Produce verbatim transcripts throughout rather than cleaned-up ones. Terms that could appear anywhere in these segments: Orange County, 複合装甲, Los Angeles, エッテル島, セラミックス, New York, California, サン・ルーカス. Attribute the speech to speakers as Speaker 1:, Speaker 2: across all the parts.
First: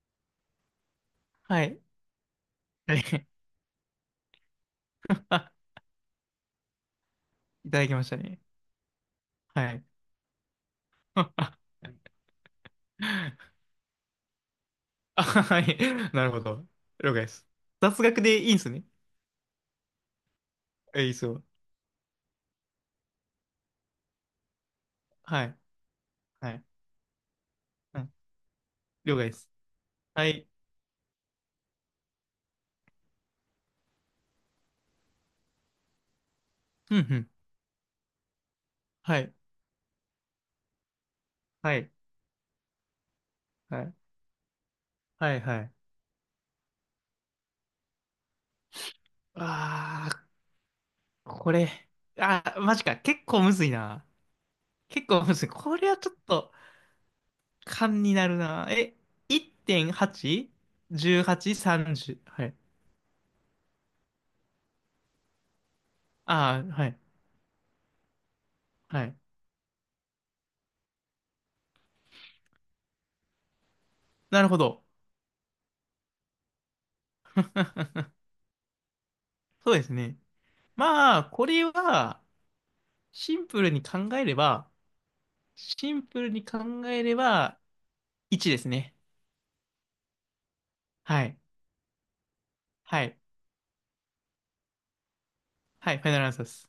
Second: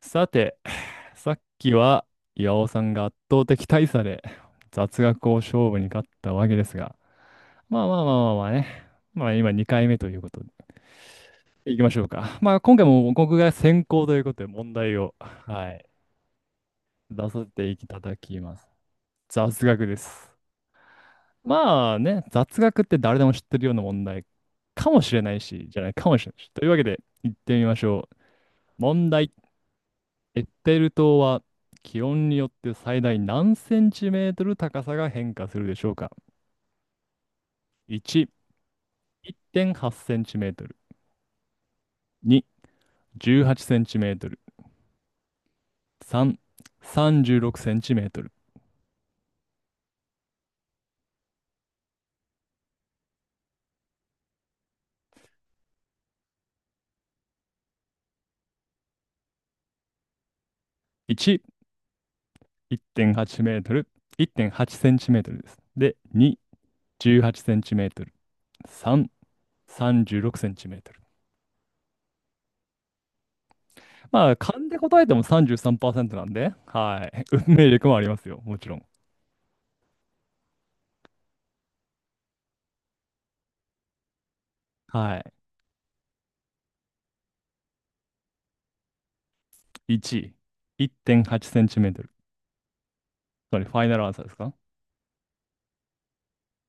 Speaker 1: さて、さっ
Speaker 2: は
Speaker 1: き
Speaker 2: い。
Speaker 1: は岩尾さ ん
Speaker 2: は
Speaker 1: が圧
Speaker 2: い。
Speaker 1: 倒的大差で雑学を 勝負に勝ったわけですが、
Speaker 2: いた
Speaker 1: ま
Speaker 2: だ
Speaker 1: あ
Speaker 2: き
Speaker 1: ま
Speaker 2: ま
Speaker 1: あ
Speaker 2: し
Speaker 1: まあ
Speaker 2: た
Speaker 1: まあ
Speaker 2: ね。
Speaker 1: まあね、まあ今
Speaker 2: は
Speaker 1: 2
Speaker 2: い。
Speaker 1: 回目ということで、いきましょうか。まあ今回も僕が先行ということで問題を、
Speaker 2: あ、は
Speaker 1: は
Speaker 2: い。
Speaker 1: い、
Speaker 2: なるほど。了解で
Speaker 1: 出させ
Speaker 2: す。
Speaker 1: ていた
Speaker 2: 雑
Speaker 1: だ
Speaker 2: 学
Speaker 1: き
Speaker 2: でいい
Speaker 1: ま
Speaker 2: ん
Speaker 1: す。
Speaker 2: すね。
Speaker 1: 雑学です。
Speaker 2: え、いいっすよ。
Speaker 1: まあね、雑学って誰でも知ってるような問題かもしれない
Speaker 2: はい。
Speaker 1: し、じゃないかもしれないし。
Speaker 2: はい。
Speaker 1: というわけで、行ってみまし
Speaker 2: う
Speaker 1: ょ
Speaker 2: ん。
Speaker 1: う。問
Speaker 2: 了解
Speaker 1: 題。
Speaker 2: です。は
Speaker 1: エ
Speaker 2: い。
Speaker 1: ッテル島は気温によって最大何センチメートル高さが変化するでしょうか？
Speaker 2: うんうん。
Speaker 1: いち、
Speaker 2: はい。
Speaker 1: いってんはちセンチメートル。
Speaker 2: はい。
Speaker 1: に、18セン
Speaker 2: はい。
Speaker 1: チメートル。
Speaker 2: はい。はい。
Speaker 1: さん、さんじゅうろくセンチメートル。
Speaker 2: あー、これ。あー、マジか。結構むずいな。結構むずい。これはちょっと、勘になるな。え、
Speaker 1: いち、
Speaker 2: いってんはち?じゅうはち?さんじゅう? はちじゅうはちさんじゅうはい。
Speaker 1: いってんはちメートル。いってんはちセンチメートルです。で、に、
Speaker 2: あー、はい。
Speaker 1: じゅうはちセンチメートル。
Speaker 2: は
Speaker 1: さん、
Speaker 2: い。
Speaker 1: さんじゅうろくセンチメートル。まあ、
Speaker 2: なるほ
Speaker 1: 勘で
Speaker 2: ど。
Speaker 1: 答えてもさんじゅうさんパーセントなんで、はい。運命力 もありますよ、もちろん。
Speaker 2: そうですね。まあ、これは、シンプルに考えれば、
Speaker 1: はい。
Speaker 2: シンプルに考えれば、いちですね。
Speaker 1: いち、1.8
Speaker 2: は
Speaker 1: セ
Speaker 2: い。
Speaker 1: ンチメートル。
Speaker 2: はい。
Speaker 1: それファイナルアンサーですか？
Speaker 2: はい、ファイナルアンサーです。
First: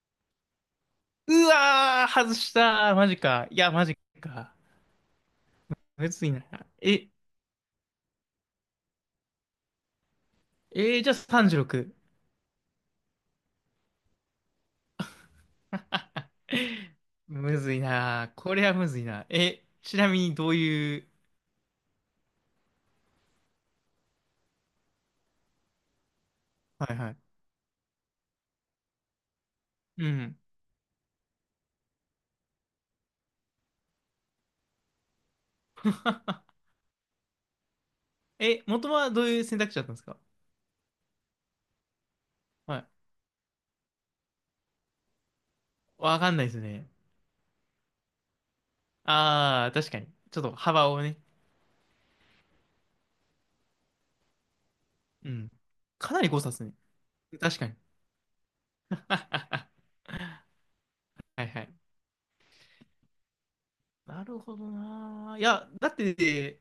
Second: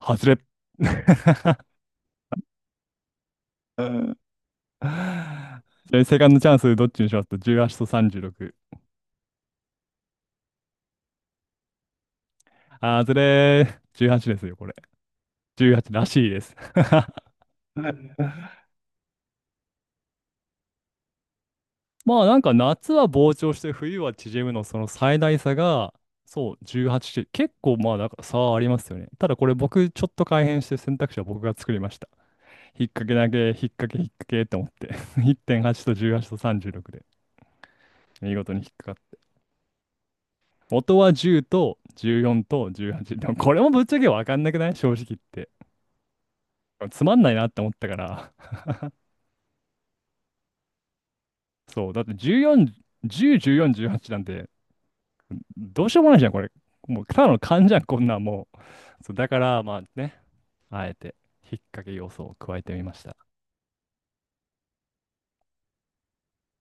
Speaker 1: 外れ。
Speaker 2: うわー、外したー。マジか。いや、マジか。
Speaker 1: じゃあ
Speaker 2: む
Speaker 1: セカ
Speaker 2: ずい
Speaker 1: ンド
Speaker 2: な。
Speaker 1: チャンスどっちに
Speaker 2: え、
Speaker 1: しますと、じゅうはちとさんじゅうろく。
Speaker 2: えーじゃあさんじゅうろく。
Speaker 1: あずれー。じゅうはちですよ、これ。じゅうはちらしい です。
Speaker 2: むずいな。これはむずいな。え、ちなみにどういう、
Speaker 1: まあ、なんか夏は膨張して冬は縮むの、その最大差が、そう、
Speaker 2: はいは
Speaker 1: じゅうはちって
Speaker 2: い。
Speaker 1: 結構、まあ、なんか差はありますよね。ただ、これ僕ちょ
Speaker 2: う
Speaker 1: っと
Speaker 2: ん。
Speaker 1: 改変して選択肢は僕が作りました。引っ掛けだけ、引っ掛け、引っ掛けって思って。いってんはちとじゅうはちと さんじゅうろくで見事に
Speaker 2: え、
Speaker 1: 引っ
Speaker 2: 元
Speaker 1: 掛
Speaker 2: は
Speaker 1: か、
Speaker 2: どういう選択肢だったんですか？
Speaker 1: 元はじゅうとじゅうよんと
Speaker 2: はい。
Speaker 1: じゅうはち。でも、これもぶっちゃけわかんなくない、正直言って。
Speaker 2: わかんないですね。
Speaker 1: つまんないなって思ったから。
Speaker 2: ああ、確かに。ちょっと幅をね、
Speaker 1: そう。だって、じゅうよん、じゅう、じゅうよん、じゅうはちなんて、
Speaker 2: うん。
Speaker 1: どうしようも
Speaker 2: か
Speaker 1: ない
Speaker 2: な
Speaker 1: じゃ
Speaker 2: り
Speaker 1: ん、こ
Speaker 2: 誤
Speaker 1: れ。
Speaker 2: 差ですね。
Speaker 1: もう、ただの
Speaker 2: 確か
Speaker 1: 勘
Speaker 2: に。
Speaker 1: じゃん、こんなんもう。そう、だから、
Speaker 2: は
Speaker 1: まあね、あえて、
Speaker 2: い
Speaker 1: 引っ
Speaker 2: はい。
Speaker 1: 掛け要素を加えてみました。
Speaker 2: なるほどな。いや、だって、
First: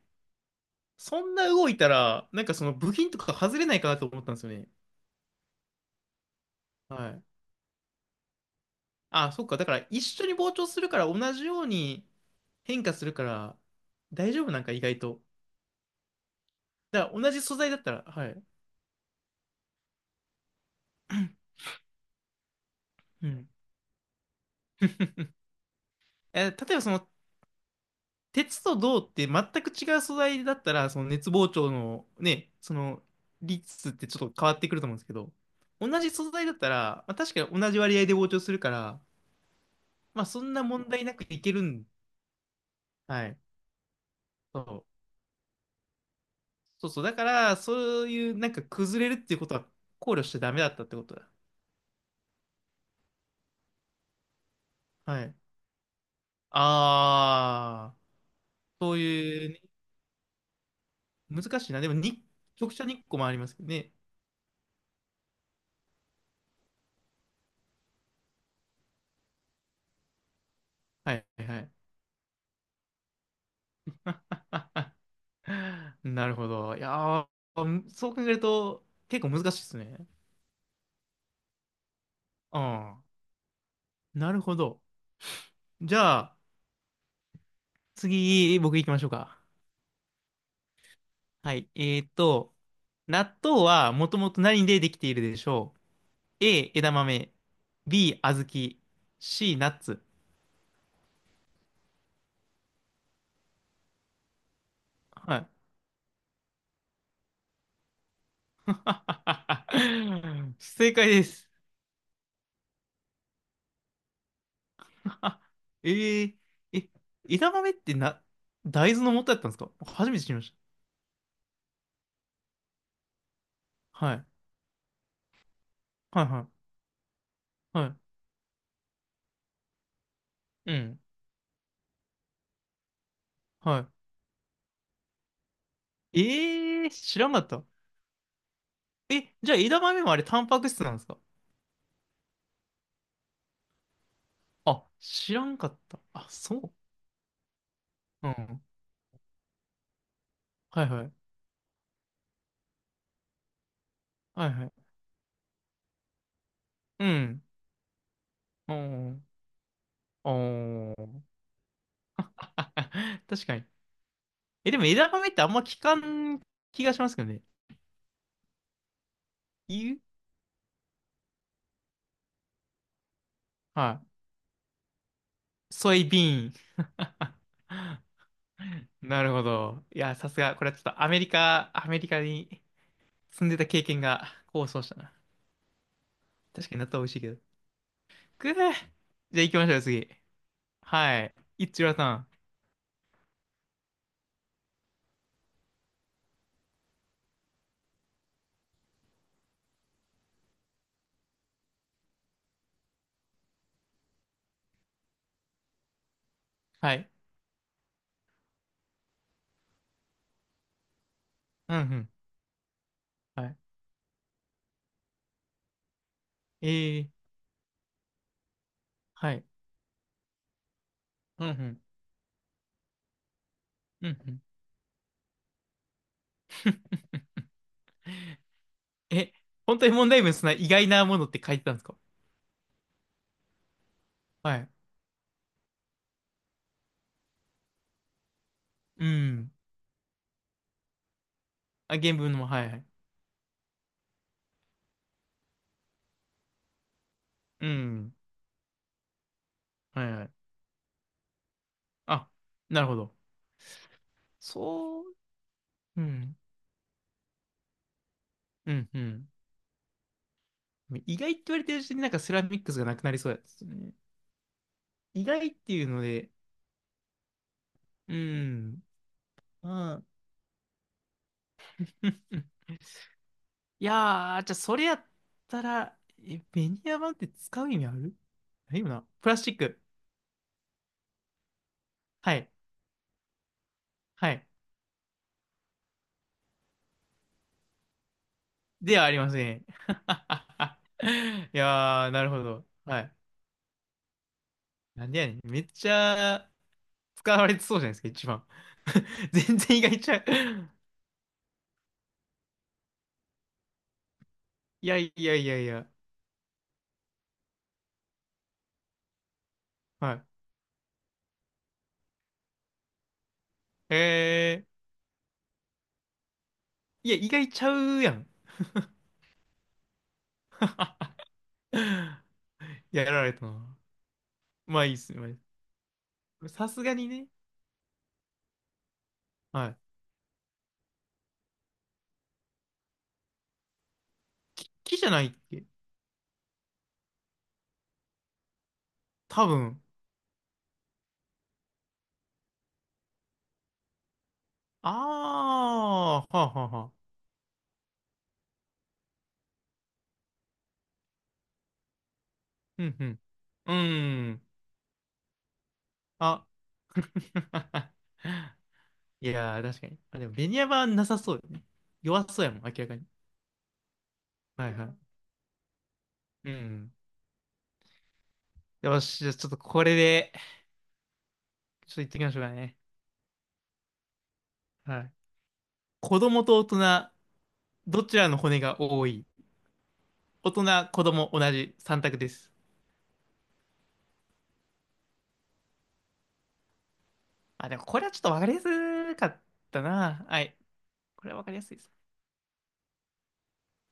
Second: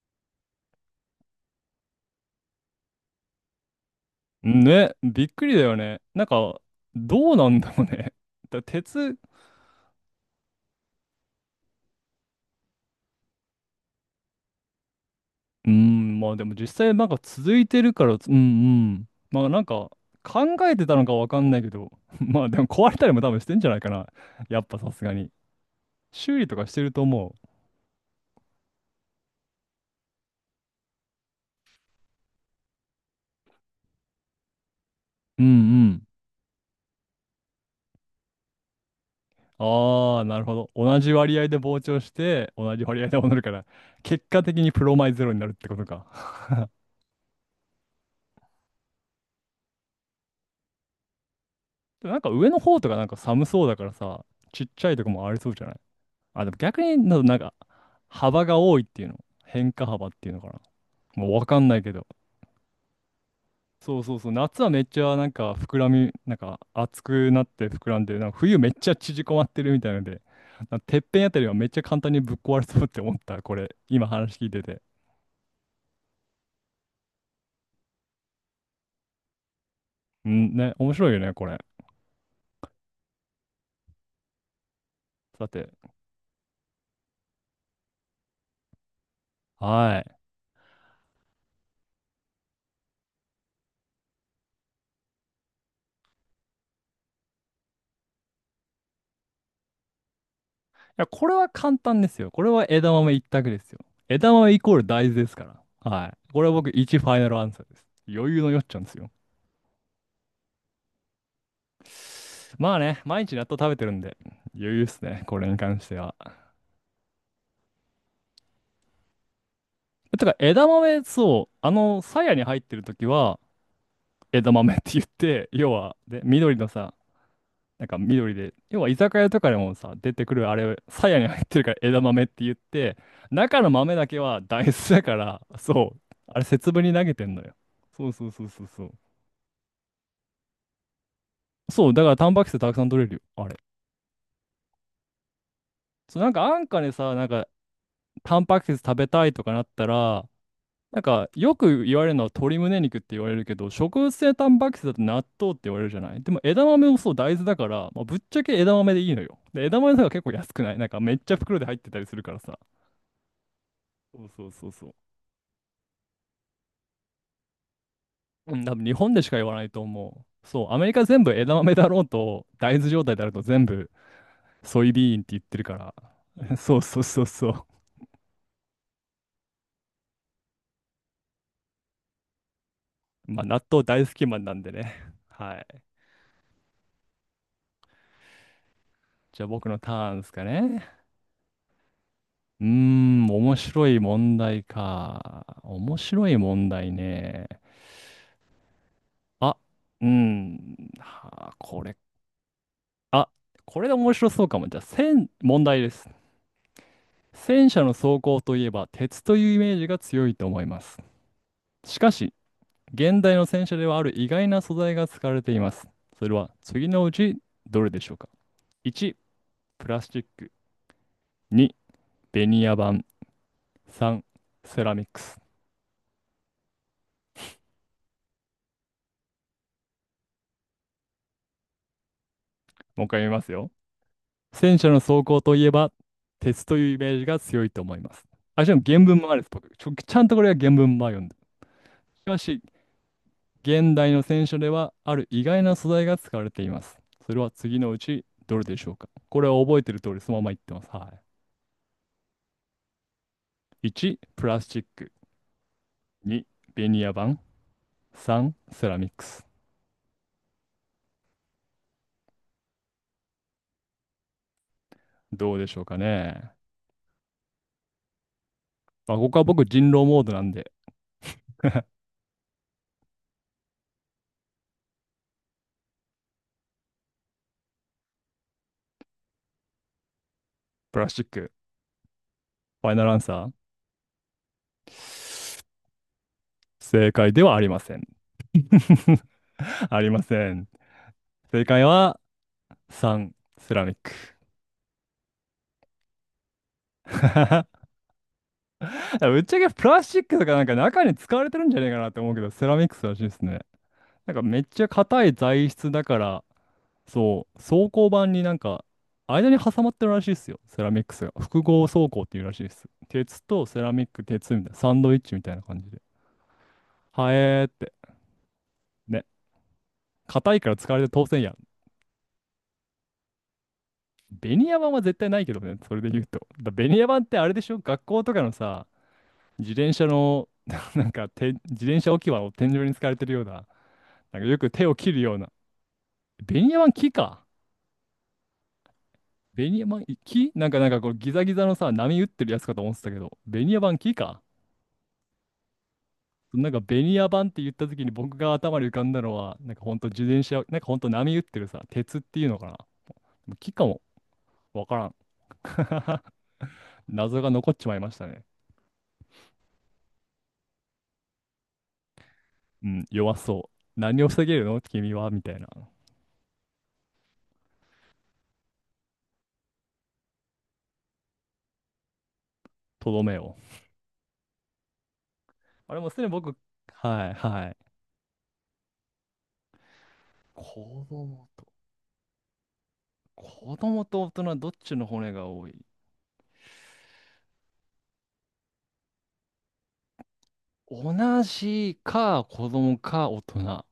Speaker 2: そんな動いたら、なんかその部品とか外れないかなと思ったんですよね。
Speaker 1: ね、びっくりだよね。なんか、
Speaker 2: はい。
Speaker 1: どうなんだろうね。だ鉄、
Speaker 2: あ、そっか。だから一緒に膨張するから同じように変化するから大丈夫なんか意外と。
Speaker 1: うーん、まあ、でも実際
Speaker 2: だ
Speaker 1: なん
Speaker 2: か
Speaker 1: か
Speaker 2: ら同じ素
Speaker 1: 続い
Speaker 2: 材だ
Speaker 1: て
Speaker 2: った
Speaker 1: る
Speaker 2: ら、
Speaker 1: から
Speaker 2: は
Speaker 1: つ、うん
Speaker 2: い。
Speaker 1: うん。まあ、なんか考えてたのかわかん ないけど、まあ、でも壊れたりも
Speaker 2: う
Speaker 1: 多分し
Speaker 2: ん。
Speaker 1: てんじゃないかな。やっぱさすがに。修理
Speaker 2: え、
Speaker 1: とかし
Speaker 2: 例え
Speaker 1: て
Speaker 2: ばそ
Speaker 1: ると
Speaker 2: の
Speaker 1: 思
Speaker 2: 鉄と銅って全く違う素材だったら、その熱膨張のね、その率ってちょっと変わってくると思うんですけど、
Speaker 1: う。うんう
Speaker 2: 同
Speaker 1: ん。
Speaker 2: じ素材だったら、まあ、確かに同じ割合で膨張するから、
Speaker 1: あ
Speaker 2: ま
Speaker 1: あ、
Speaker 2: あ
Speaker 1: な
Speaker 2: そ
Speaker 1: る
Speaker 2: ん
Speaker 1: ほ
Speaker 2: な
Speaker 1: ど。
Speaker 2: 問
Speaker 1: 同
Speaker 2: 題
Speaker 1: じ
Speaker 2: なく
Speaker 1: 割
Speaker 2: い
Speaker 1: 合
Speaker 2: け
Speaker 1: で
Speaker 2: る
Speaker 1: 膨
Speaker 2: ん。
Speaker 1: 張して、同じ割合で
Speaker 2: は
Speaker 1: 戻
Speaker 2: い。
Speaker 1: るから、結果
Speaker 2: そ
Speaker 1: 的にプロ
Speaker 2: う。
Speaker 1: マイゼロになるってことか。
Speaker 2: そうそう。だから、そういうなんか崩れるっていうことは考慮しちゃダメだったってことだ。
Speaker 1: でも、なんか上の方とかなんか寒そうだからさ、ちっちゃいとこ
Speaker 2: は
Speaker 1: もあ
Speaker 2: い。
Speaker 1: りそうじゃない？あ、でも逆にな、なんか
Speaker 2: あー、
Speaker 1: 幅が多いっ
Speaker 2: そう
Speaker 1: ていうの。
Speaker 2: いうね、
Speaker 1: 変化幅っていうのかな。もうわか
Speaker 2: 難
Speaker 1: ん
Speaker 2: しい
Speaker 1: な
Speaker 2: な。
Speaker 1: い
Speaker 2: で
Speaker 1: け
Speaker 2: も
Speaker 1: ど。
Speaker 2: に、直射日光もありますけどね。
Speaker 1: そうそうそう、夏はめっちゃなんか膨らみ、なんか熱くなって膨らんで、なんか冬めっちゃ縮こまってるみたいので、なんかてっ
Speaker 2: は
Speaker 1: ぺん
Speaker 2: い
Speaker 1: あた
Speaker 2: は
Speaker 1: り
Speaker 2: い
Speaker 1: は
Speaker 2: は
Speaker 1: めっ
Speaker 2: い。
Speaker 1: ちゃ簡単にぶっ壊れそうって思った、これ、今話聞いてて。
Speaker 2: なるほど。いやー、むそう考えると結構難しいですね。
Speaker 1: うん、ね、面白いよね、これ。
Speaker 2: うん。なるほど。
Speaker 1: さて、
Speaker 2: じゃあ、次、僕行きましょうか。
Speaker 1: はい。い
Speaker 2: はい。えーっと、納豆はもともと何でできているでしょう？ A、枝豆。B、小豆。C、ナッツ。
Speaker 1: や、これは簡単ですよ。これは枝豆一択ですよ。枝豆イコール大豆です
Speaker 2: は
Speaker 1: か
Speaker 2: い。
Speaker 1: ら。はい。これは僕いち、ファイナルアンサーです。余裕のよっちゃんですよ。
Speaker 2: 正解です。
Speaker 1: まあね、毎日納豆食べてるんで、余裕っす ね、こ
Speaker 2: あ
Speaker 1: れに関し
Speaker 2: え
Speaker 1: ては。
Speaker 2: ー、え、枝豆ってな、大豆の元だったんですか？初めて
Speaker 1: て
Speaker 2: 知
Speaker 1: か、
Speaker 2: りまし
Speaker 1: 枝豆、そう、あの、鞘に入ってる時は、
Speaker 2: た。はい。
Speaker 1: 枝豆って言って、要は、で、
Speaker 2: はいは
Speaker 1: 緑
Speaker 2: い。
Speaker 1: のさ、なん
Speaker 2: は
Speaker 1: か緑で、要は居酒屋とかでもさ、出てくるあ
Speaker 2: い。う
Speaker 1: れ、
Speaker 2: ん。
Speaker 1: 鞘に入ってるから枝豆って言って、中の
Speaker 2: は
Speaker 1: 豆
Speaker 2: い
Speaker 1: だけは大豆だから、そう、あれ節分
Speaker 2: ええー、
Speaker 1: に投げ
Speaker 2: 知
Speaker 1: て
Speaker 2: らん
Speaker 1: ん
Speaker 2: か
Speaker 1: の
Speaker 2: っ
Speaker 1: よ。
Speaker 2: た。
Speaker 1: そうそうそうそうそう。
Speaker 2: え、じゃあ枝豆もあれタンパク質なんですか？
Speaker 1: そう、だからタンパク質たくさん取れるよ、あれ。
Speaker 2: あ、知らんかった。
Speaker 1: そう、
Speaker 2: あ、
Speaker 1: なんか安
Speaker 2: そ
Speaker 1: 価でさ、なんか、
Speaker 2: う。う
Speaker 1: タンパ
Speaker 2: ん。
Speaker 1: ク質食べたいとかなったら、
Speaker 2: はい
Speaker 1: なん
Speaker 2: はい。
Speaker 1: か、よく言われるのは鶏胸肉って言われるけど、植物性タ
Speaker 2: はい
Speaker 1: ン
Speaker 2: は
Speaker 1: パク質
Speaker 2: い。
Speaker 1: だと納豆って言われるじゃない。でも、枝豆も
Speaker 2: う
Speaker 1: そう、大
Speaker 2: ん。
Speaker 1: 豆だから、まあ、ぶっちゃけ枝
Speaker 2: お
Speaker 1: 豆でいい
Speaker 2: ー
Speaker 1: のよ。で、枝豆とか結構安くない？なん
Speaker 2: お
Speaker 1: かめっ
Speaker 2: ー。
Speaker 1: ちゃ袋で入ってたりする からさ。
Speaker 2: 確かに。
Speaker 1: そうそうそう
Speaker 2: え、でも
Speaker 1: そう。
Speaker 2: 枝豆ってあんま聞かん気がしますけどね。
Speaker 1: うん、多分日本でしか言わないと
Speaker 2: 言う
Speaker 1: 思う。そう、アメリカ全部枝豆だろうと、大豆状態であると全部
Speaker 2: はい。
Speaker 1: ソイビーンって言ってるか
Speaker 2: ソイビーン。
Speaker 1: ら。そうそうそうそう。
Speaker 2: なるほど。いや、さすが。これはちょっとアメリカ、アメリカに
Speaker 1: まあ
Speaker 2: 住んで
Speaker 1: 納
Speaker 2: た
Speaker 1: 豆
Speaker 2: 経験
Speaker 1: 大好き
Speaker 2: が
Speaker 1: マンなん
Speaker 2: 功
Speaker 1: で
Speaker 2: そうし
Speaker 1: ね。
Speaker 2: たな。
Speaker 1: はい。
Speaker 2: 確かに納豆美味しいけど。くぅ。じゃあ
Speaker 1: じゃあ
Speaker 2: 行き
Speaker 1: 僕
Speaker 2: まし
Speaker 1: の
Speaker 2: ょう、
Speaker 1: タ
Speaker 2: 次。
Speaker 1: ーンですかね。
Speaker 2: はい。いっちゅらさん。
Speaker 1: うーん、面白い問題か。面白い問題ね。あ、うん、はあ、これ、あ、これで面白そうかも。じゃあ、戦、問題です。
Speaker 2: はい。
Speaker 1: 戦車の走行といえば、鉄というイメージが強いと思います。
Speaker 2: うんう
Speaker 1: し
Speaker 2: ん。
Speaker 1: かし、現代
Speaker 2: は
Speaker 1: の
Speaker 2: い。
Speaker 1: 戦車ではある意外な素材が使われています。それは次の
Speaker 2: ええ
Speaker 1: うちどれでしょうか？ いち、
Speaker 2: はい。
Speaker 1: プラスチック。
Speaker 2: うんう
Speaker 1: に、
Speaker 2: ん。
Speaker 1: ベニヤ板。
Speaker 2: うん
Speaker 1: さん、
Speaker 2: うん。
Speaker 1: セラミックス。
Speaker 2: え、本当に問題文そんな意外なものって書いてたんですか？
Speaker 1: もう一回見ますよ。
Speaker 2: はい。
Speaker 1: 戦車の装甲といえば、鉄というイメージが強いと思います。あ、しかも原
Speaker 2: う
Speaker 1: 文もあるんです。
Speaker 2: ん。
Speaker 1: 僕ちょ、ちゃんとこれは原文も読んで。し
Speaker 2: あ、原文
Speaker 1: か
Speaker 2: のも、
Speaker 1: し、
Speaker 2: はいはい。
Speaker 1: 現代の戦車では、ある意外な素材が使われています。それは
Speaker 2: う
Speaker 1: 次のう
Speaker 2: ん。
Speaker 1: ち、どれでしょうか？これは覚えてる
Speaker 2: はい
Speaker 1: 通り、
Speaker 2: はい。
Speaker 1: そのまま言ってます。は
Speaker 2: あ、なるほど。
Speaker 1: い。いち、プラスチッ
Speaker 2: そう、
Speaker 1: ク。
Speaker 2: うん。
Speaker 1: に、ベニヤ板。さん、
Speaker 2: う
Speaker 1: セ
Speaker 2: ん
Speaker 1: ラ
Speaker 2: う
Speaker 1: ミック
Speaker 2: ん。
Speaker 1: ス。
Speaker 2: 意外って言われてるうちになんかセラミックスがなくなりそうですね。意外
Speaker 1: ど
Speaker 2: っ
Speaker 1: うで
Speaker 2: て
Speaker 1: しょ
Speaker 2: い
Speaker 1: う
Speaker 2: う
Speaker 1: か
Speaker 2: ので、
Speaker 1: ね。
Speaker 2: うん。
Speaker 1: まあ、ここは僕、人
Speaker 2: あ
Speaker 1: 狼
Speaker 2: ん
Speaker 1: モードなんで、
Speaker 2: いやー、じゃあそれやったら、え、ベニヤ板って使う意味ある？ないよな。プラスチック。
Speaker 1: プラスチック、
Speaker 2: はい。
Speaker 1: ファイナルアンサ
Speaker 2: はい。
Speaker 1: ー。正解ではありません。
Speaker 2: ではあり ません。
Speaker 1: ありません。
Speaker 2: い
Speaker 1: 正解
Speaker 2: やー、
Speaker 1: は
Speaker 2: なるほど。はい。
Speaker 1: さん、セラミック。
Speaker 2: なんでやねん。めっちゃ使われてそう じゃないですか、一番。
Speaker 1: ぶっち
Speaker 2: 全
Speaker 1: ゃけ
Speaker 2: 然意
Speaker 1: プ
Speaker 2: 外
Speaker 1: ラス
Speaker 2: ちゃ
Speaker 1: チッ
Speaker 2: う。
Speaker 1: クとかなんか中に使われてるんじゃねえかなって思うけど、セラミックスらしいですね。なんかめっち
Speaker 2: い
Speaker 1: ゃ
Speaker 2: やい
Speaker 1: 硬い
Speaker 2: やいやい
Speaker 1: 材
Speaker 2: や。
Speaker 1: 質だから、そう、装甲板になんか間に挟まってる
Speaker 2: は
Speaker 1: ら
Speaker 2: い。
Speaker 1: しいですよ、セラミックスが。複合装甲っていうらしいです。鉄とセラミック、鉄み
Speaker 2: え
Speaker 1: たいな、サンドイッチみたいな感じで。
Speaker 2: ー、いや、意
Speaker 1: は
Speaker 2: 外ち
Speaker 1: えーっ
Speaker 2: ゃ
Speaker 1: て。
Speaker 2: うやん。
Speaker 1: ね、硬いから使われて当然や。
Speaker 2: いややられたな。
Speaker 1: ベニヤ
Speaker 2: まあ
Speaker 1: 板
Speaker 2: いいっ
Speaker 1: は
Speaker 2: すね。
Speaker 1: 絶
Speaker 2: まあ
Speaker 1: 対
Speaker 2: いいっ
Speaker 1: ないけどね、それで言うと。
Speaker 2: すさ
Speaker 1: だ
Speaker 2: す
Speaker 1: ベ
Speaker 2: が
Speaker 1: ニヤ
Speaker 2: に
Speaker 1: 板っ
Speaker 2: ね。
Speaker 1: てあれでしょ？学校とかのさ、
Speaker 2: は
Speaker 1: 自
Speaker 2: い。
Speaker 1: 転車の、なんかて、自転車置き場を天井に使われてるような、なんかよ
Speaker 2: き、
Speaker 1: く手を
Speaker 2: 木じゃ
Speaker 1: 切る
Speaker 2: ないっ
Speaker 1: ような。
Speaker 2: け？
Speaker 1: ベニヤ板木か？
Speaker 2: 多
Speaker 1: ベニ
Speaker 2: 分。
Speaker 1: ヤ板木なんか、なんかこうギザギザのさ、波打ってるやつかと思ってたけど、ベニヤ板木か？
Speaker 2: あー、はあはあ
Speaker 1: なんか
Speaker 2: は
Speaker 1: ベ
Speaker 2: あ。
Speaker 1: ニヤ板って言った時に僕が頭に浮かんだのは、なんかほんと自転車、なんかほんと波打ってるさ、鉄っていうのか
Speaker 2: うん
Speaker 1: な
Speaker 2: うん。う
Speaker 1: 木かも。
Speaker 2: ーん。
Speaker 1: わからん。
Speaker 2: あ。
Speaker 1: 謎が残っち まいましたね。
Speaker 2: いやー、確かに。あ、でも、ベニヤマはなさそうよね。弱そうやもん、明
Speaker 1: う
Speaker 2: らか
Speaker 1: ん、
Speaker 2: に。
Speaker 1: 弱そう。何を防げる
Speaker 2: はい
Speaker 1: の
Speaker 2: はい。
Speaker 1: 君は、みたいな。
Speaker 2: うん。よし、じゃあちょっとこれで、ちょっと言ってきましょうかね。
Speaker 1: とどめを。
Speaker 2: はい。
Speaker 1: あれもうす
Speaker 2: 子
Speaker 1: でに
Speaker 2: 供
Speaker 1: 僕、
Speaker 2: と大人、
Speaker 1: はいはい。
Speaker 2: どちらの骨が多い？大
Speaker 1: 子
Speaker 2: 人、子供、
Speaker 1: 供
Speaker 2: 同
Speaker 1: と、
Speaker 2: じさん択です。
Speaker 1: 子供と大人、どっちの骨が多い？
Speaker 2: あ、でもこれはちょっとわかりやすかったな。はい。
Speaker 1: 同
Speaker 2: これはわかりやすいです。
Speaker 1: じか、子供か、大人。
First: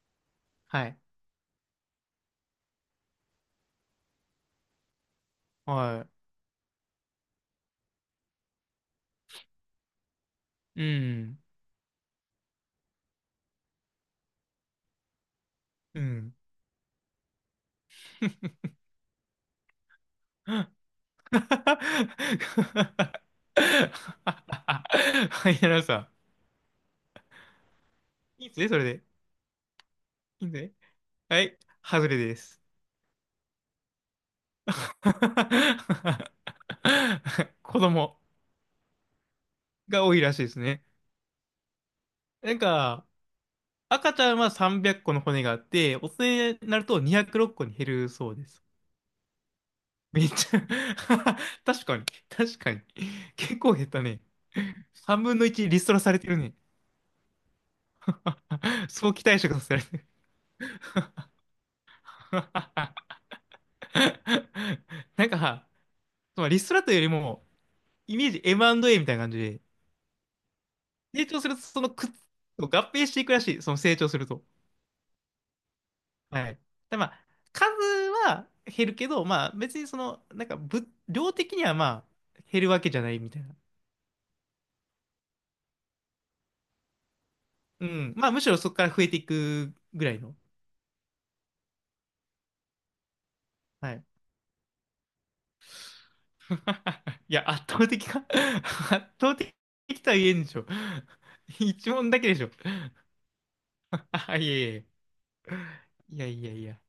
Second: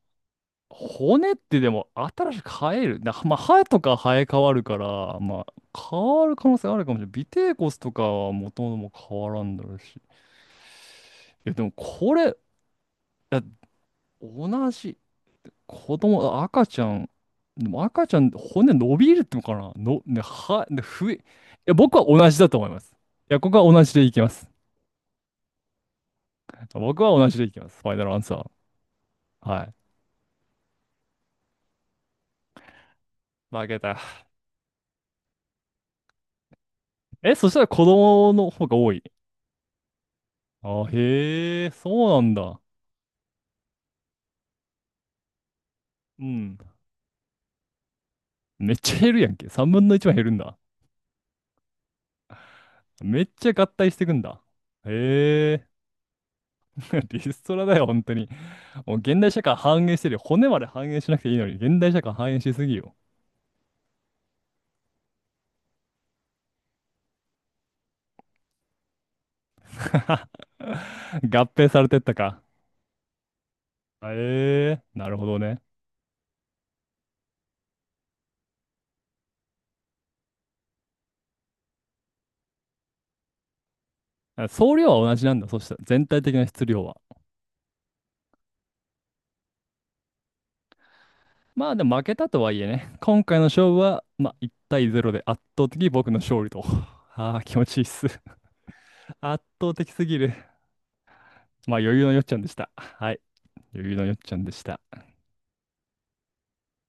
Speaker 2: はい。
Speaker 1: 骨ってでも、新しく生える。な、まあ、歯とか生え変わるから、まあ、変
Speaker 2: は
Speaker 1: わる可能性あるかもしれない。尾てい骨とかは元々も変わらんだろうし。い
Speaker 2: い。うん。
Speaker 1: や、でもこれ、いや、同じ。子
Speaker 2: うん。
Speaker 1: 供、赤ちゃん、でも赤ちゃん、骨伸びるってのかなの、ね、は、ね、ふえ、いや、僕は同じだと思います。いや、ここは同じでいきます。
Speaker 2: はい、やらさ
Speaker 1: 僕は同じでいきます。ファイナルアンサ
Speaker 2: ん。いいですね、
Speaker 1: ー。
Speaker 2: それで。
Speaker 1: はい。
Speaker 2: いいですね。はい、外れです。
Speaker 1: 負けた。え、そし たら子
Speaker 2: 子供
Speaker 1: 供の方が多い。
Speaker 2: が多いらしいですね。
Speaker 1: あ、へえ、そうなん
Speaker 2: なん
Speaker 1: だ。
Speaker 2: か、赤ちゃんはさんびゃっこの骨があって、大
Speaker 1: う
Speaker 2: 人
Speaker 1: ん。
Speaker 2: になるとにひゃくろっこに減るそうです。
Speaker 1: めっちゃ減るやんけ。さんぶんのいちは減
Speaker 2: めっ
Speaker 1: るん
Speaker 2: ち
Speaker 1: だ。
Speaker 2: ゃ 確かに、確かに。
Speaker 1: めっちゃ
Speaker 2: 結
Speaker 1: 合
Speaker 2: 構減っ
Speaker 1: 体し
Speaker 2: た
Speaker 1: てくん
Speaker 2: ね。
Speaker 1: だ。
Speaker 2: さんぶんの
Speaker 1: へえ、
Speaker 2: いちリストラされてるね。
Speaker 1: リストラだよ、本当に。もう
Speaker 2: 早
Speaker 1: 現
Speaker 2: 期
Speaker 1: 代
Speaker 2: 退
Speaker 1: 社
Speaker 2: 職
Speaker 1: 会
Speaker 2: させられ
Speaker 1: 反映
Speaker 2: て
Speaker 1: し
Speaker 2: る
Speaker 1: てるよ。骨まで反映しなくていいのに、現代社会反映しすぎよ。
Speaker 2: なんか、そのリストラというよりも、イメージ エーアンドエー みたいな感じで、成長
Speaker 1: 合
Speaker 2: すると
Speaker 1: 併さ
Speaker 2: そ
Speaker 1: れ
Speaker 2: の
Speaker 1: てっ
Speaker 2: くっ
Speaker 1: たか。
Speaker 2: 合併していくらしい、その成長すると。
Speaker 1: ええー、なるほどね。
Speaker 2: はい。で、まあ、数は減るけど、まあ、別にその、なんか、ぶ、量的にはまあ、減るわけじゃないみたいな。
Speaker 1: 総量は同じなんだ。そしたら全体的な質量は。
Speaker 2: うん。まあ、むしろそこから増えていくぐらいの。
Speaker 1: まあ、でも負けたとはいえね、今回の勝負
Speaker 2: は
Speaker 1: は、
Speaker 2: い。
Speaker 1: まあいち対ゼロで圧倒的僕の勝利と。
Speaker 2: い
Speaker 1: ああ、
Speaker 2: や、
Speaker 1: 気
Speaker 2: 圧
Speaker 1: 持ちいいっ
Speaker 2: 倒
Speaker 1: す。
Speaker 2: 的か 圧 倒
Speaker 1: 圧
Speaker 2: 的
Speaker 1: 倒的す
Speaker 2: とは
Speaker 1: ぎ
Speaker 2: 言
Speaker 1: る。
Speaker 2: えんでしょ。
Speaker 1: まあ
Speaker 2: 一
Speaker 1: 余裕
Speaker 2: 問
Speaker 1: の
Speaker 2: だ
Speaker 1: よっ
Speaker 2: け
Speaker 1: ち
Speaker 2: で
Speaker 1: ゃん
Speaker 2: し
Speaker 1: で
Speaker 2: ょ。
Speaker 1: した。はい。余裕の よっちゃ
Speaker 2: あ、
Speaker 1: ん
Speaker 2: い
Speaker 1: で
Speaker 2: え
Speaker 1: し
Speaker 2: い
Speaker 1: た。
Speaker 2: え。いやいやいや。